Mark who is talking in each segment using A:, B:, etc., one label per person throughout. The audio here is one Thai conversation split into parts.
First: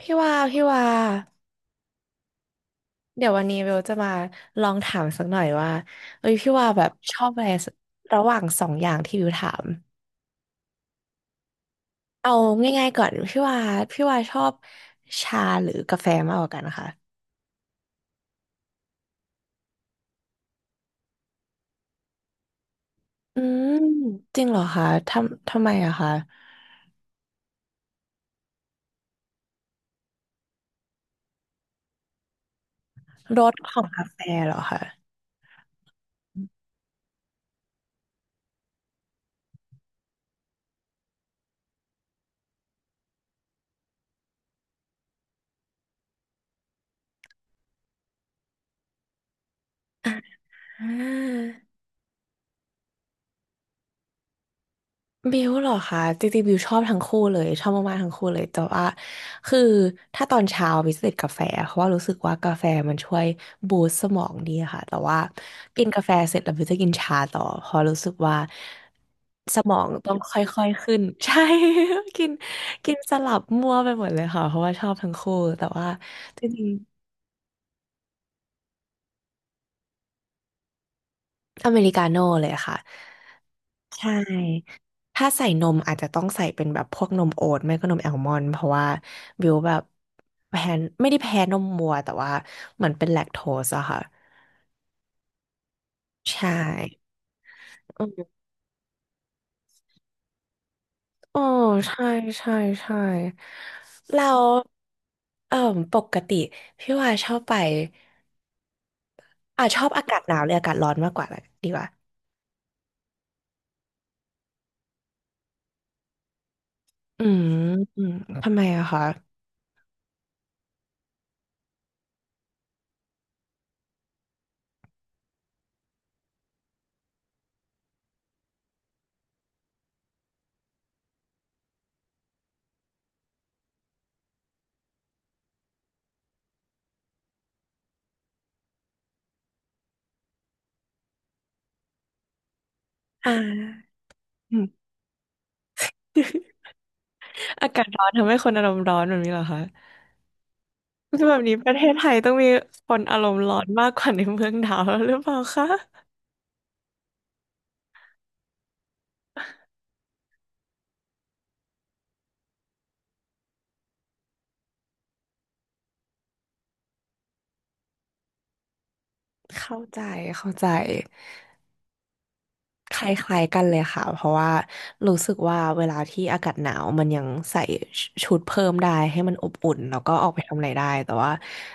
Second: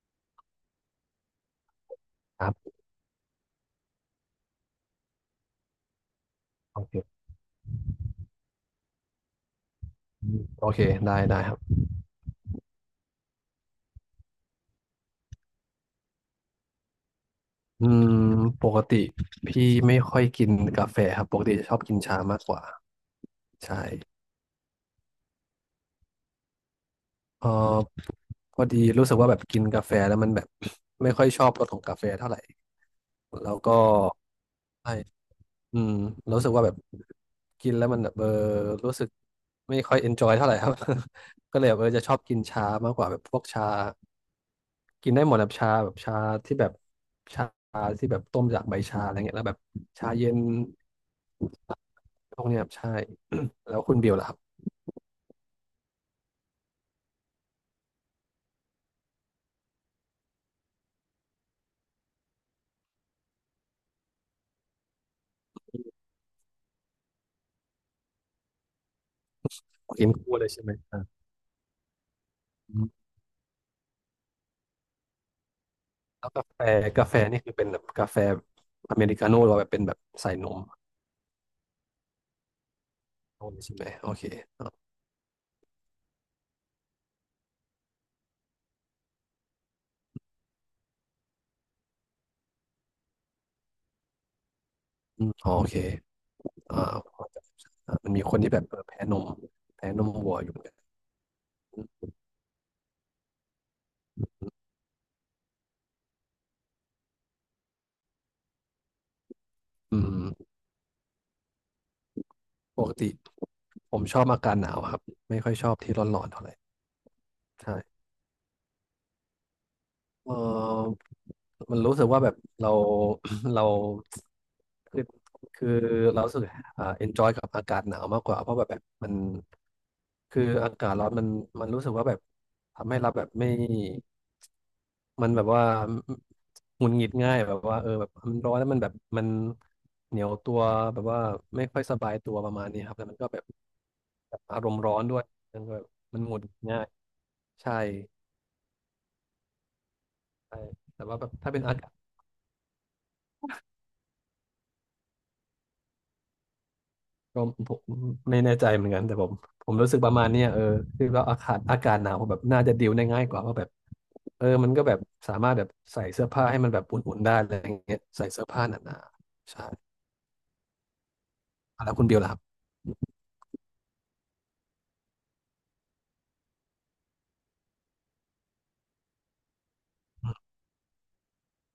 A: พี่ว่า
B: ครับ
A: เดี๋ยววันนี้เบลจะมาลองถามสักหน่อยว่าเอ้ยพี่ว่า
B: โอ
A: แบบ
B: เค
A: ชอบอะไรระหว่างสองอย่างที่บิวถาม
B: อืมโอเคได้ได้ครับ
A: เอาง่ายๆก่อนพี่ว่าชอบชาหรือกาแฟมากกว่ากันนะคะ
B: อืมปกติพี่ไม่ค่อยกินกาแฟครับปกติจะชอบกินชามากกว่า
A: อืม
B: ใช่
A: จริงเหรอคะทำไมอะคะ
B: เออพอดีรู้สึกว่าแบบกินกาแฟแล้วมันแบบ ไม่ค่อยชอบรสของกาแฟเท่าไหร่
A: ร
B: แล้
A: ส
B: ว
A: ข
B: ก็
A: องกาแฟเหรอคะ
B: ใช่อืมรู้สึกว่าแบบกินแล้วมันแบบรู้สึกไม่ค่อยเอนจอยเท่าไหร่ครับ ก็เลยแบบจะชอบกินชามากกว่าแบบพวกชา กินได้หมดแบบชาที่แบบชาที่แบบต้มจากใบชาอะไรเงี้ยแล้วแบบชาเย็น
A: อ่า
B: พวกเนี้ยครับใช่ แล้วคุณบิวล่ะครับ
A: บิวเหรอคะจริงๆบิวชอบทั้งคู่เลยชอบมากๆทั้งคู่เลยแต่ว่าคือถ้าตอนเช้าบิวจะติดกาแฟเพราะว่ารู้สึกว่ากาแฟมันช่วยบูสต์สมองดีค่ะแต่ว่ากินกาแฟเสร็จแล้วบิวจะกินชาต่อเพราะรู้สึกว่าสมอง
B: กิน
A: ต้องค
B: คู่เลย
A: ่
B: ใช่
A: อย
B: ไหม
A: ๆขึ้น ใช่ กิน
B: อื
A: กิน
B: ม
A: สลับมั่วไปหมดเลยค่ะเพราะว่าชอบทั้งคู่แต่ว่า
B: แล้ว
A: จ
B: กาแฟ
A: ริง
B: กาแฟนี่คือเป็นแบบกาแฟอเมริกาโน่หรือว่าแบบเป็นแบบใส่นม
A: ๆอเมริกาโน่เลยค่ะ
B: โน่เลยใช่ไหม
A: ใช
B: โอเคอ่า
A: ่ ถ้าใส่นมอาจจะต้องใส่เป็นแบบพวกนมโอ๊ตไม่ก็นมแอลมอนด์เพราะว่าบิวแบบแพ้ไม่ได้แพ้นมวัวแต่ว่าเหมือนเป็นแลคโตสอะค่ะ
B: อมโอเค
A: ใช่
B: อ่าพอจะ
A: อื
B: มันมี
A: ม
B: คนที่แบบแพ้นมแพ้นมวัวอยู่เหมือนกัน
A: โอ้ใช่ใช่ใช่แล้วเอ่อปกติพี่ว่าชอบไปชอบ
B: อื
A: อากาศ
B: ม
A: หนาวหรืออากาศร้อนมากกว่าดีกว่า
B: ปกติผมชอบอากาศหนาวครับไม่ค่อยชอบที่ร้อนๆเท่าไหร่
A: อืม
B: ใช่
A: อืมทำไมอะคะ
B: เออ มันรู้สึกว่าแบบเรา เราคือคือเรารู้สึกenjoy กับอากาศหนาวมากกว่าเพราะแบบมันคืออากาศร้อนมันรู้สึกว่าแบบทำให้เราแบบไม่มันแบบว่าหงุดหงิดง่ายแบบว่าแบบมันร้อนแล้วมันแบบมันเหนียวตัวแบบว่าไม่ค่อยสบายตัวประมาณนี้ครับแล้วมันก็
A: อ่
B: แบบ
A: า
B: แบบ
A: อื
B: อา
A: ม
B: รมณ์ร้อนด้วยมันก็แบบมันหงุดหงิด ง่าย
A: อา
B: ใช่
A: กาศร้อนทำให้คนอารมณ์ร้อนแบบนี้เหรอคะ
B: ใช่แต่ว่า
A: คื
B: แบ
A: อ
B: บ
A: แบบ
B: ถ้า
A: นี้
B: เป็น
A: ประ
B: อา
A: เท
B: กา
A: ศ
B: ศ
A: ไทยต้องมีคนอารมณ์ร้อนมากกว่าในเมืองหนาวแล้วหรือเปล่าคะ
B: ก็ผมไม่แน่ใจเหมือนกันแต่ผมรู้สึกประมาณเนี้ยคือว่าอากาศหนาวแบบน่าจะดิวได้ง่ายกว่าว่าแบบมันก็แบบสามารถแบบใส่เสื้อผ้าให้มันแบบอุ่นๆได้อะไรอย่างเงี้ยใส่เสื้อผ้าหนาๆใช่
A: เข้าใจเข้าใจ
B: แล้วคุณบิวล่ะครับ
A: คล้ายๆกันเลยค่ะเพราะว่ารู้สึกว่าเวลาที่อากาศหนาวมันยังใส่ชุดเพิ่มได้ให้มันอบอุ่นแล้วก็ออกไปทำอะไรได้แต่ว่า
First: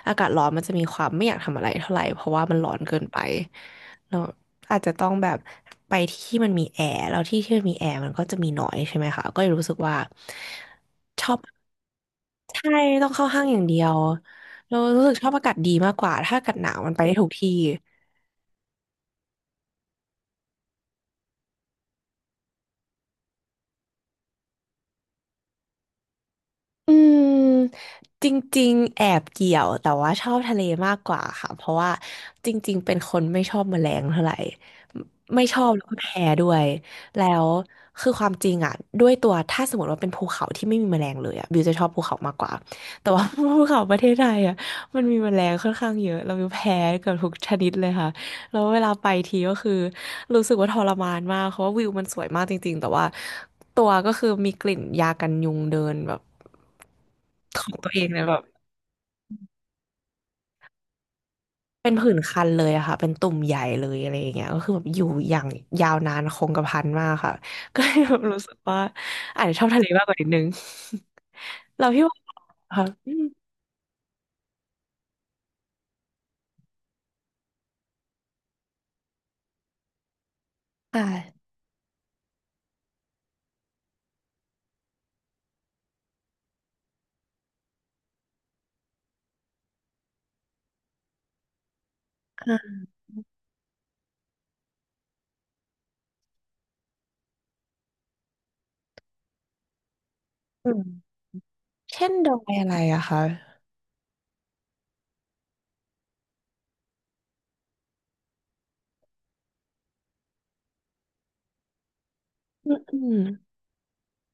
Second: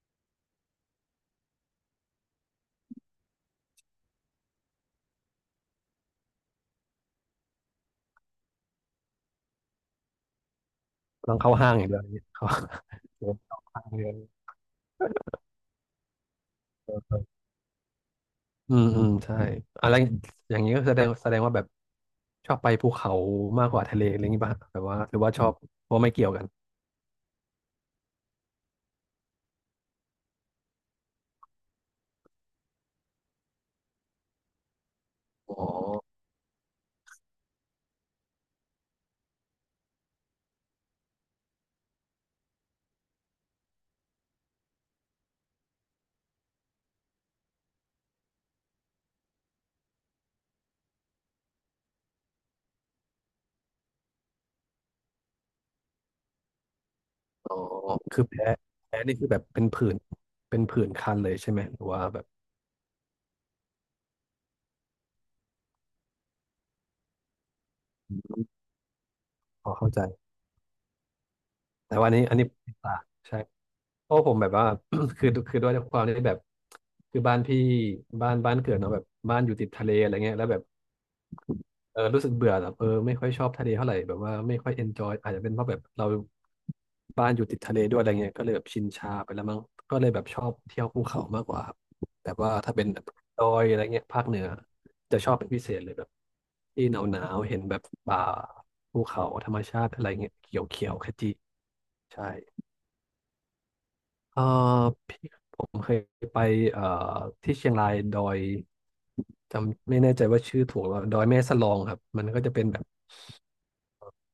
A: อากาศร้อนมันจะมีความไม่อยากทำอะไรเท่าไหร่เพราะว่ามันร้อนเกินไปเราอาจจะต้องแบบไปที่มันมีแอร์แล้วที่มันมีแอร์มันก็จะมีน้อยใช่ไหมคะก็เลยรู้สึกว่าชอ
B: ต้อ
A: บ
B: งเข้าห้างอย่างเดียวอย่างเงี้ยเข้า
A: ใช่ต้องเข้า
B: เดิน
A: ห้างอ
B: เข้า
A: ย่างเดี
B: ห้า
A: ย
B: ง
A: ว
B: เดิน
A: เรารู้สึกชอบอากาศดีมากกว่าถ้าอากาศหนาว
B: เอ
A: มันไป
B: อ
A: ได้
B: เออ
A: ทุกที่
B: อืมใช่อะไรอย่างนี้ก็แสดงว่าแบบชอบไปภูเขามากกว่าทะเลอะไรอย่างงี้ป่ะแบบว่าหรือว่าชอบว่าไม่เกี่ยวกัน
A: อืมจริงๆแอบเกี่ยวแต่ว่าชอบทะเลมากกว่าค่ะเพราะว่าจริงๆเป็นคนไม่ชอบแมลงเท่าไหร่ไม่
B: อ๋
A: ชอ
B: อ
A: บแล้วก็แพ้ด้วยแล้วคือความจริงอ่ะด้วยตัวถ้าสมมติว่าเป็นภูเขาที่ไม่มีแมลงเลยอ่ะบิวจะชอบภูเขามากกว่าแต่ว่า ภูเขาประเทศไทยอ่ะมันมีแมลงค่อนข้างเยอะเราแพ้เกือบทุกชนิดเลยค่ะแล้วเวลาไปทีก็คือรู้สึกว่าทรมานมากเพราะว่าวิวมันสวยมากจริงๆแต่ว่าตัวก็คือมีกลิ่นยากันยุงเดินแบบ
B: อ๋อ
A: ของตัวเอง
B: คื
A: เนี่
B: อ
A: ยแบบ
B: แพ้แพ้นี่คือแบบเป็นผื่นเป็นผื่นคันเลยใช่ไหมหรือ
A: เป็น
B: ว่า
A: ผื่น
B: แบบ
A: คันเลยอะค่ะเป็นตุ่มใหญ่เลยอะไรอย่างเงี้ยก็คือแบบอยู่อย่างยาวนานคงกระพันมากค่ะ ก็เลยแบบรู้สึกว่าอาจจะชอ
B: พ
A: บ
B: อ
A: ทะเล
B: เข้าใจ
A: มากกว่านิดนึง เรา
B: แต่
A: พี่
B: ว่าอัน
A: ว่า
B: นี้อันนี้
A: ค่ะ
B: ตา
A: อื
B: ใช่
A: ม
B: เพราะผมแบบว่า คือด้วยความที่แบบคือบ้านพี่บ้านเกิดเนาะแบบบ้านอยู่ติดทะเลอะไรเงี้ยแล้วแบบ
A: ค่ะ
B: รู้สึกเบื่อแบบไม่ค่อยชอบทะเลเท่าไหร่แบบว่าไม่ค่อยเอนจอยอาจจะเป็นเพราะแบบเราบ้านอยู่ติดทะเลด้วยอะไรเงี้ยก็เลยแบบชินชาไปแล้วมั้งก็เลยแบบชอบเที่ยวภูเขามากกว่าครับแบบว่า
A: อ่า
B: ถ้าเป็นแบบดอยอะไรเงี้ยภาคเหนือจะชอบเป็นพิเศษเลยแบบที่หนาวหนาวเห็นแบบป่าภูเขาธรรมชาติอะไรเงี้ยเขียว
A: อื
B: เขียวข
A: ม
B: จี
A: เช่น
B: ใช่
A: ดอยอะไรอะคะ
B: เออพี่ผมเคยไปเอ่อที่เชียงรายดอยจำไม่แน่ใจว่าชื่อถูกหรือเปล่าดอยแม่สลองครับมันก็จะเป็น
A: อื
B: แบ
A: ม
B: บ
A: อืม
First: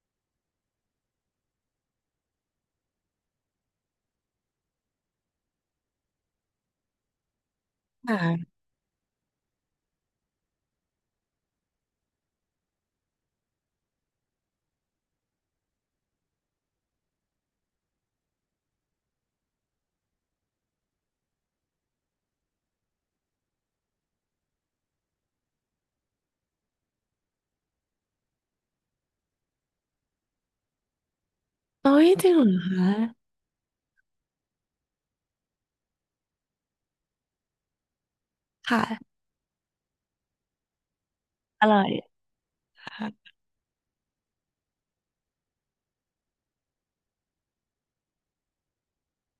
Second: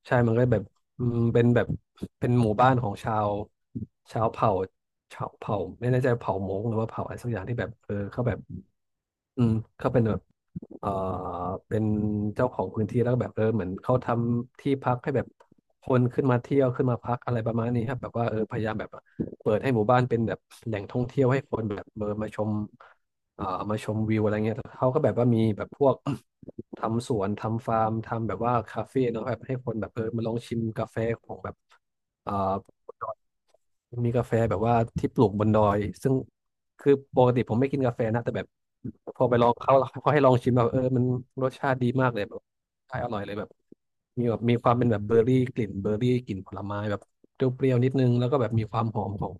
B: ใช่มันก็แบบอืมเป็นแบบ เป็นหมู่บ้านของชาว ชาวเผ่าชาวเผ่าไม่แน่ใจเผ่ามงหรือว่าเผ่าอะไรสักอย่างที่แบบเขาแบบ
A: ค่ะ
B: อืมเขาเป็นแบบเอ่อเป็นเจ้าของพื้นที่แล้วก็แบบเหมือนเขาทำที่พักให้แบบคนขึ้นมาเที่ยวขึ้นมาพักอะไรประมาณนี้ครับแบบว่าพยายามแบบเปิดให้หมู่บ้านเป็นแบบแหล่งท่องเที่ยวให้คนแบบมาชมเอ่อมาชมวิวอะไรเงี้ยแล้วเขาก็แบบว่ามีแบบพวก ทำสวนทำฟาร์มทำแบบว่าคาเฟ่เนาะแบบให้คนแบบมาลองชิมกาแฟของแบบ
A: โอ้ยจ
B: เอ่
A: ริ
B: อ
A: งเหรอคะ
B: มีกาแฟแบบว่าที่ปลูกบนดอยซึ่งคือปกติผมไม่กินกาแฟนะแต่แบบพ
A: ค่ะ
B: อไปลองเขาเขาให้ลองชิมแบบมันรส
A: อ
B: ชา
A: ร่
B: ติ
A: อ
B: ดี
A: ย
B: มากเลยแบบใช่อร่อยเล
A: ค่ะ
B: ยแบบมีแบบมีความเป็นแบบเบอร์รี่กลิ่นเบอร์รี่กลิ่นผลไม้แบบเปรี้ยวๆนิดนึงแล้วก็แบบมีความหอมของ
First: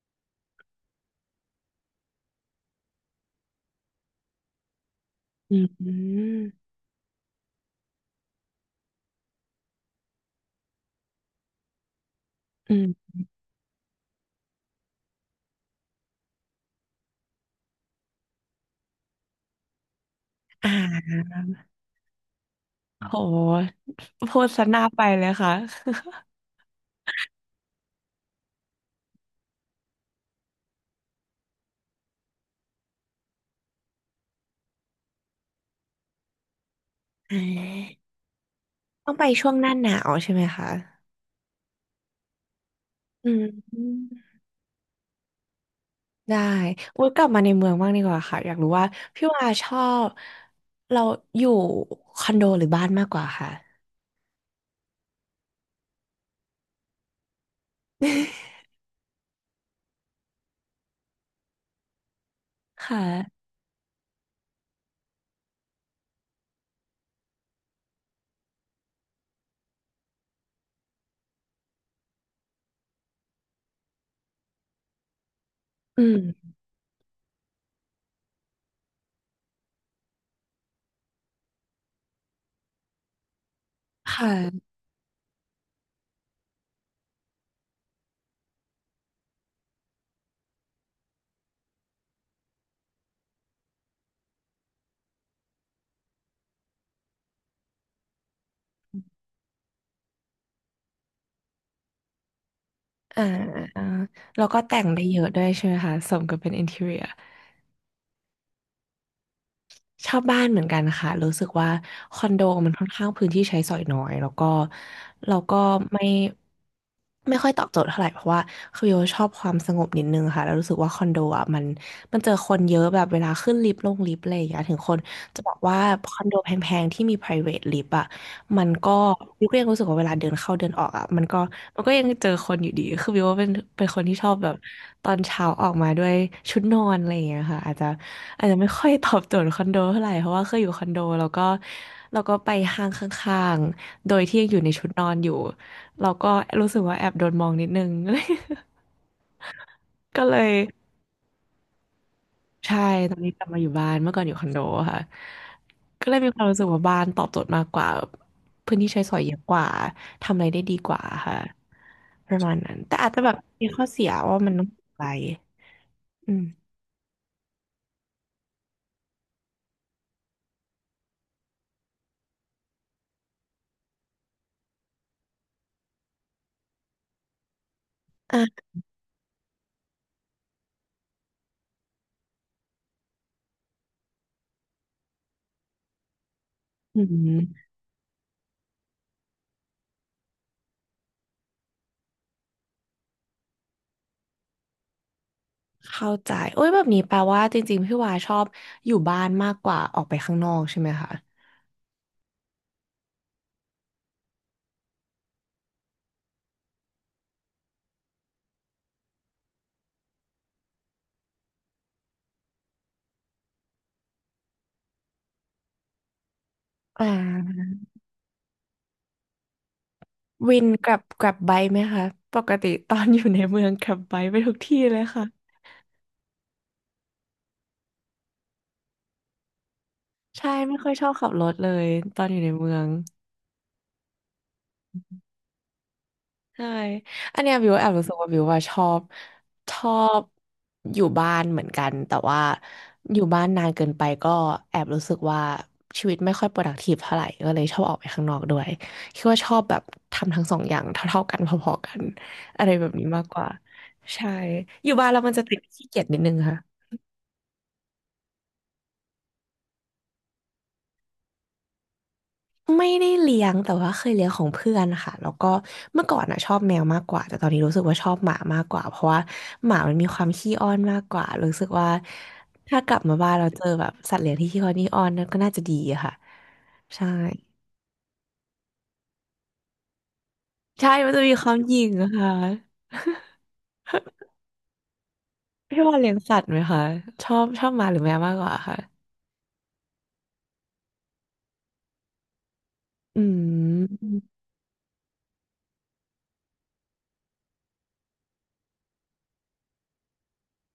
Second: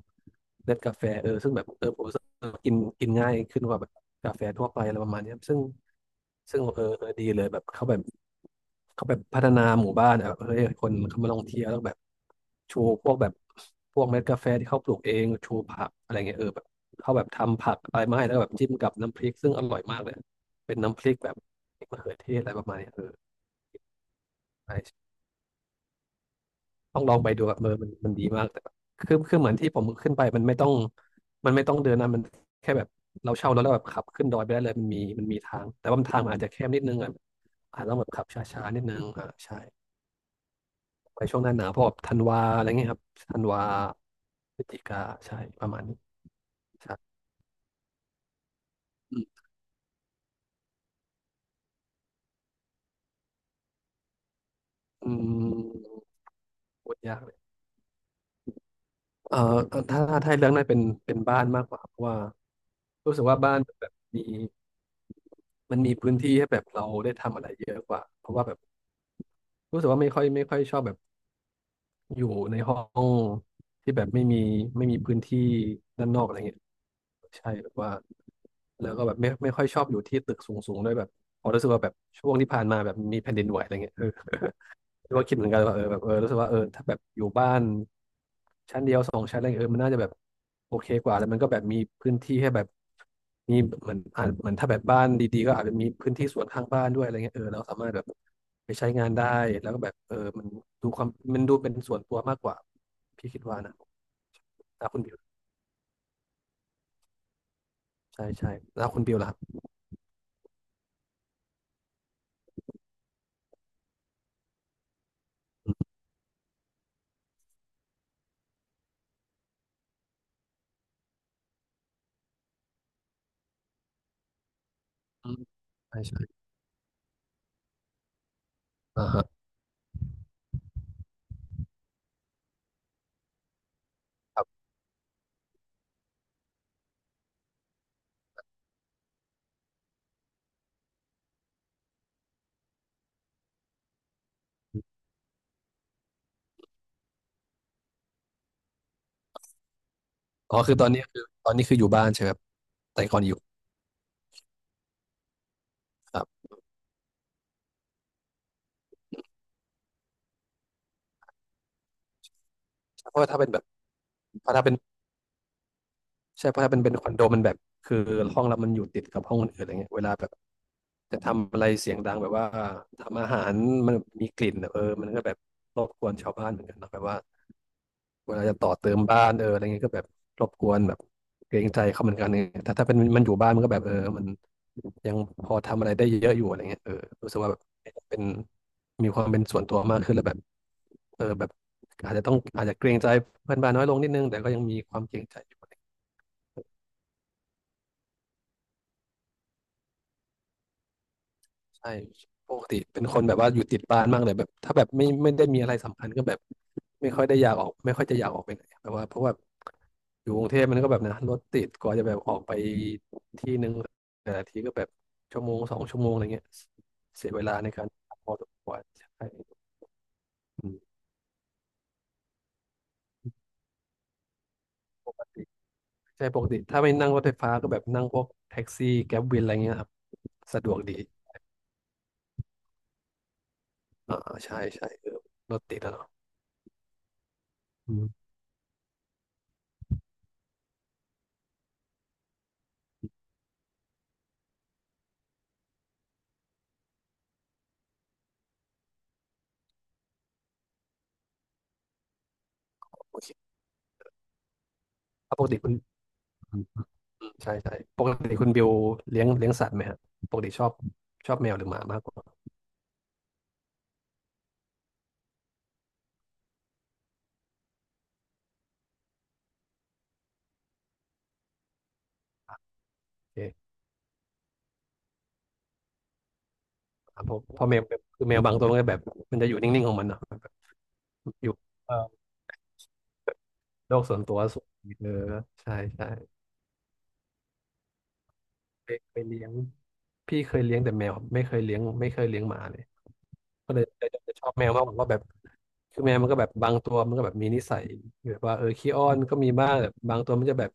B: เมล็ดกาแฟซึ่งแบบผม กินกินง่ายขึ้นกว่าแบบกาแฟทั่วไปอะไรประมาณเนี้ย
A: อื
B: ซึ่ง
A: มอืม
B: เออดีเลยแบบเขาแบบเขาแบบพัฒนาหมู่บ้านอะแบบเฮ้ยคนเขามาลองเที่ยวแล้วแบบชูพ
A: อ
B: วกแบบพวกเม็ดกาแฟที่เขาปลูกเองชูผักอะไรเงี้ยแบบเขาแบบทำผักอะไรมาให้แล้วแบบจิ้มกับน้ำพริกซึ่งอร่อยมากเลยเป็นน้ำพ
A: ่า
B: ริกแบบพริกมะเขือเทศอะไรประมาณเนี้ย
A: โหพูดซะห
B: ใช่
A: น้าไปเลยค่ะ
B: ต้องลองไปดูอะเออมันดีมากแต่แบบคือเหมือนที่ผมขึ้นไปมันไม่ต้องเดินนะมันแค่แบบเราเช่ารถแล้วแบบขับขึ้นดอยไปได้เลยมันมีทางแต่ว่ามันทางมันอาจจะแคบนิดนึงอ่ะ
A: อ่
B: อาจจะต้อง
A: า
B: แบบขับช้าๆนิดนึง
A: ต้องไป
B: อ่ะ
A: ช่วง
B: ใช่
A: หน้าหนาวใช่ไหมคะ
B: ไปช่วงหน้าหนาวพวกแบบธันวาอะไรเงี้ยครับ
A: อื
B: ธันวา
A: ม
B: พฤศจิกาใช่ประมาณนี้
A: ได้
B: ใช่
A: อุ้ยกลับมาในเมืองบ้างดีกว่าค่ะอยากรู้ว่า
B: อื
A: พี่
B: ม
A: วาชอบเราอยู่คอนโดหรือบ้านมากกว่าค่ะ
B: อืมพูดยาก เอ่อถ้าให้เลือกน่าเป็นบ้านมากกว่าเพราะว่า
A: ค
B: รู้สึกว่า
A: ่ะ
B: บ้านแบบมันมีพื้นที่ให้แบบเราได้ทำอะไรเยอะกว่าเพราะว่าแบบรู้สึกว่าไม่ค่อยชอบแบบอยู่ในห้องที่แบบไม่มีพื้นที่
A: อื
B: ด้านนอกอะไร
A: ม
B: เงี้ยใช่แบบว่าแล้วก็แบบไม่ค่อยชอบอยู่ที่ตึกสูงๆด้วยแบบพอรู้สึกว่าแบบช่วงที่ผ่านมาแบบมีแผ่นดินไหวอะไรเงี้ย เออ
A: ค่ะ
B: ก็คิดเหมือนกันว่าเออแบบเออรู้สึกว่าเออถ้าแบบอยู่บ้านชั้นเดียวสองชั้นอะไรเงี้ยเออมันน่าจะแบบโอเคกว่าแล้วมันก็แบบมีพื้นที่ให้แบบมีเหมือนอ่าเหมือนถ้าแบบบ้านดีๆก็อาจจะมีพื้นที่สวนข้างบ้านด้วยอะไรเงี้ยเออเราสามารถแบบไปใช้งานได้แล้วก็แบบเออดูความมันดูเป็นส่วนตัวมากกว่า
A: อ่า
B: พี่คิดว่านะ
A: อ่าแล้วก็แต่ง
B: นะคุ
A: ได้
B: ณบิ
A: เยอะ
B: ว
A: ด้วยใช่ไหมคะสมกับเป็นอินทีเรีย
B: ใช่ใช่แล้วคุณบิวล่ะครับ
A: ชอบบ้านเหมือนกันค่ะรู้สึกว่าคอนโดมันค่อนข้างพื้นที่ใช้สอยน้อยแล้วก็เราก็ไม่ไม่ค่อยตอบโจทย์เท่าไหร่เพราะว่าคือโยชอบความสงบนิดนึงค่ะแล้วรู้สึกว่าคอนโดอ่ะมันเจอคนเยอะแบบเวลาขึ้นลิฟต์ลงลิฟต์อะไรอย่างเงี้ยถึงคน
B: อื
A: จะ
B: ม
A: บอกว่า
B: ใช่
A: คอนโด
B: ใช่
A: แพงๆที่มี private lift อ่ะ มันก็
B: อ่าฮะ
A: วิวก็ยังรู้สึกว่าเวลาเดินเข้าเดินออกอ่ะมันก็ยังเจอคนอยู่ดีคือวิวว่าเป็นคนที่ชอบ
B: ครั
A: แบบ
B: บ
A: ตอนเช้าออกมาด้วยชุดนอนอะไรอย่างเงี้ยค่ะอาจจะไม่ค่อยตอบโจทย์คอนโดเท่าไหร่เพราะว่าเคยอยู่คอนโดแล้วก็ไปห้างข้างๆโดยที่ยังอยู่ในชุดนอนอยู่เราก็รู้สึกว่าแอบโดนมองนิดนึง ก็เลย
B: อ๋อคือตอนนี้อยู่บ้านใช่ไหมครับ
A: ใช่
B: แต่
A: ตอ
B: ก่
A: น
B: อน
A: นี้
B: อยู่
A: กลับมาอยู่บ้านเมื่อก่อนอยู่คอนโดค่ะก็เล
B: ค
A: ย
B: รั
A: มีค
B: บ
A: วามรู้สึกว่าบ้านตอบโจทย์มากกว่าพื้นที่ใช้สอยเยอะกว่าทำอะไรได้ดีกว่าค่ะประมาณนั้นแต่อาจ
B: เพ
A: จะ
B: ราะ
A: แบ
B: ว่า
A: บมีข้อเสียว่ามันต้
B: ถ้า
A: อง
B: เป็น
A: ไกลอืม
B: ใช่เพราะถ้าเป็นคอนโดมันแบบคือห้องเรามันอยู่ติดกับห้องคนอื่นอะไรเงี้ยเวลาแบบจะทำอะไรเสียงดังแบบว่าทำอาหารมันมีกลิ่นอะเออมันก็แบบรบกวนชาวบ้านเหมือนกันเนาะแบบว่าเวลาจะ
A: อ่ะ
B: ต่อเติมบ้านเอออะไรเงี้ยก็แบบรบกวนแบบเกรงใจเขาเหมือนกันเนี่ยถ้าเป็นมันอยู่บ้านมันก็แบบเออมันยังพอทำอะไรได้เยอะอยู่อะไรเงี้ยเออ
A: อื
B: รู้สึกว่าแบบ
A: ม
B: เป็นมีความเป็นส่วนตัวมากขึ้นแล้วแบบเออแบบอาจจะเกรงใจเพื่อนบ้านน้อยลงนิดนึงแต่ก็ยังมีความเกรงใจอยู่
A: เข้าใจโอ้ยแบบนี้แปลว่าจริงๆพี่วาชอบอยู่บ้านมากกว่าออกไปข้างนอกใช่ไหมคะ
B: ใช่ปกติเป็นคนแบบว่าอยู่ติดบ้านมากเลยแบบถ้าแบบไม่ได้มีอะไรสำคัญก็แบบไม่ค่อยได้อยากออกไม่ค่อยจะอยากออกไปไหนแบบว่าเพราะว่าอยู่กรุงเทพมันก็แบบนะรถติดกว่าจะแบบออกไปที่นึงแต่ละทีก็แบบชั่วโมงสองชั่วโมงอะไรเงี้ย
A: อ่
B: เสียเวลา
A: า
B: ในการพอสมควรใช่
A: วิน
B: อืม
A: กลับไบค์ไหมคะปกติตอนอยู่ในเมืองกลับไบค์ไปทุกที่เลย
B: ปก
A: ค่ะ
B: ติใช่ปกติถ้าไม่นั่งรถไฟฟ้าก็แบบนั่งพวกแท็กซี่แกร็บวินอะไรเงี้ยครับ
A: ใช่
B: สะด
A: ไม่
B: วก
A: ค่อย
B: ดี
A: ชอบขับรถเลยตอนอยู่ในเมือง
B: อ่าใช่ใช่เออรถติดอะเนาะ
A: ใช่อันเนี้ยบิวแอบ
B: อื
A: รู้สึ
B: ม
A: กว่าบิวว่าชอบชอบอยู่บ้านเหมือนกันแต่ว่าอยู่บ้านนานเกินไปก็แอบรู้สึกว่าชีวิตไม่ค่อย productive เท่าไหร่ก็เลยชอบออกไปข้างนอกด้วยคิดว่าชอบแบบทำทั้งสองอย่างเท่าๆกันพอๆกันอะไรแบบนี้
B: โอ
A: มากกว่า
B: เค
A: ใช่อยู่บ้านแล้วมัน
B: แล้ว
A: จะ
B: ปก
A: ติ
B: ติ
A: ด
B: คุณ
A: ขี้เกียจนิดนึงค่ะ
B: ใช่ใช่ปกติคุณบิวเลี้ยงสัตว์ไหมฮะปกติชอบชอบแมวหรือหมามากกว่า
A: ไม่ได้เลี้ยงแต่ว่าเคยเลี้ยงของเพื่อนค่ะแล้วก็เมื่อก่อนน่ะชอบแมวมากกว่าแต่ตอนนี้รู้สึกว่าชอบหมามากกว่าเพราะว่าหมามันมีความขี้อ้อนมากกว่ารู้สึกว่าถ้ากลับมา
B: โอ
A: บ้านเราเจอ
B: เค
A: แบบสัตว์เลี้ยงที่ขี้อ้อนนี่อ้อนนั่นก็น่าจะดีอะค่ะใช่
B: ครับเพราะแมวคือแมวบางตัวมันก็แบบมันจะอยู่นิ่งๆของมันเนาะแบบ
A: ใช่มันจะมีค
B: อยู่
A: วามหยิ่ง
B: เอ่อ
A: อะค่ะ
B: โลกส่วนตัวสูงเออใช่
A: พี่ว่า
B: ใช่
A: เลี้ยงสัตว์ไหมคะชอบหมาหรือแมวมากกว่าค่ะ
B: เคยเลี้ยงพี่เคยเลี้ยงแต่แมวไม่เคยเลี้ยงไม่เคยเลี้ยงหมาเลย
A: อื
B: ก็เลยจะ
A: ม
B: จะชอบแมวมากกว่าเพราะแบบคือแมวมันก็แบบบางตัวมันก็แบบมีนิสัยแบบว่าเออขี้อ้อนก็มีบ้างแบบบางตัวมันจะแบบ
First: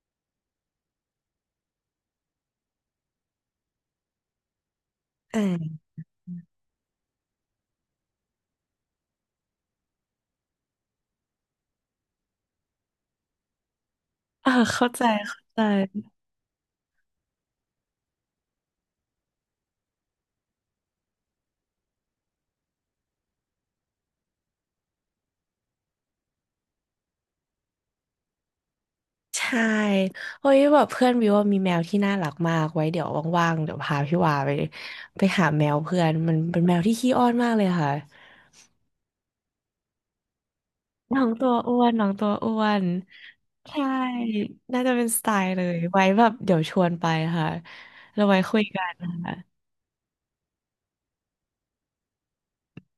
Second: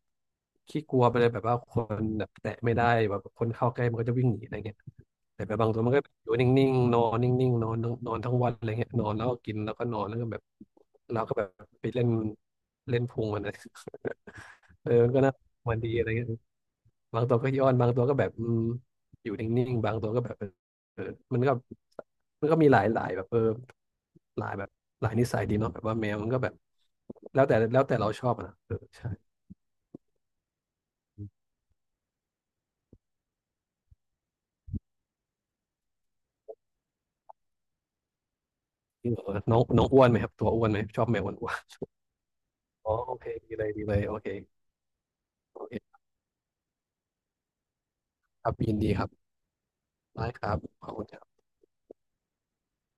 B: ขี้กลัวไปเลยแบบว่าคนแบบแตะไม่ได้แบบคนเข้าใกล้มันก็จะวิ่งหนีอะไรเงี้ย
A: อ
B: แต่แบบบางตัว
A: ่า
B: มันก็อยู่นิ่งๆนอนนิ่งๆนอนทั้งนอนทั้งวันอะไรเงี้ยนอนแล้วก็กินแล้วก็นอนแล้วก็แบบเราก็แบบไปเล่นเล่นพุงมันนะ
A: อ่า
B: เอ
A: เข้า
B: อ
A: ใจ
B: มันก็น่า
A: เข้า
B: มันดีอะ
A: ใจ
B: ไรเงี้ยบางตัวก็ย้อนบางตัวก็แบบอืมอยู่นิ่งๆบางตัวก็แบบเออมันก็มันก็มีหลายหลายแบบเออหลายแบบหลายนิสัยดีเนาะแบบว่าแมวมันก็แบบแล้วแต่เราชอบอะนะเออใช่
A: ใช่เฮ้ยแบบเพื่อนวิวว่ามีแมวที่น่ารักมากไว้เดี๋ยวว่างๆเดี๋ยวพาพี่วาไปหาแมวเพื่อนมันเป็นแมวที่ขี้อ้อนมากเลยค่ะ
B: จริงเหรอน้องน้องอ้วนไหมครับตัวอ้วนไหมชอบแม
A: น้อ
B: ว
A: ง
B: อ้วน
A: ตัวอ้วน
B: ๆ อ๋อโอเคดีเลยดี
A: ใช่
B: เลยโอเค
A: น่าจะเป็นสไตล์เล
B: โอ
A: ย
B: เค
A: ไว้แบบเดี๋ยวชวนไปค่ะเราไว้
B: ครับ
A: คุย
B: ยิน
A: กั
B: ดี
A: น
B: ครับ
A: ค่ะ
B: ได้ครับขอบคุณ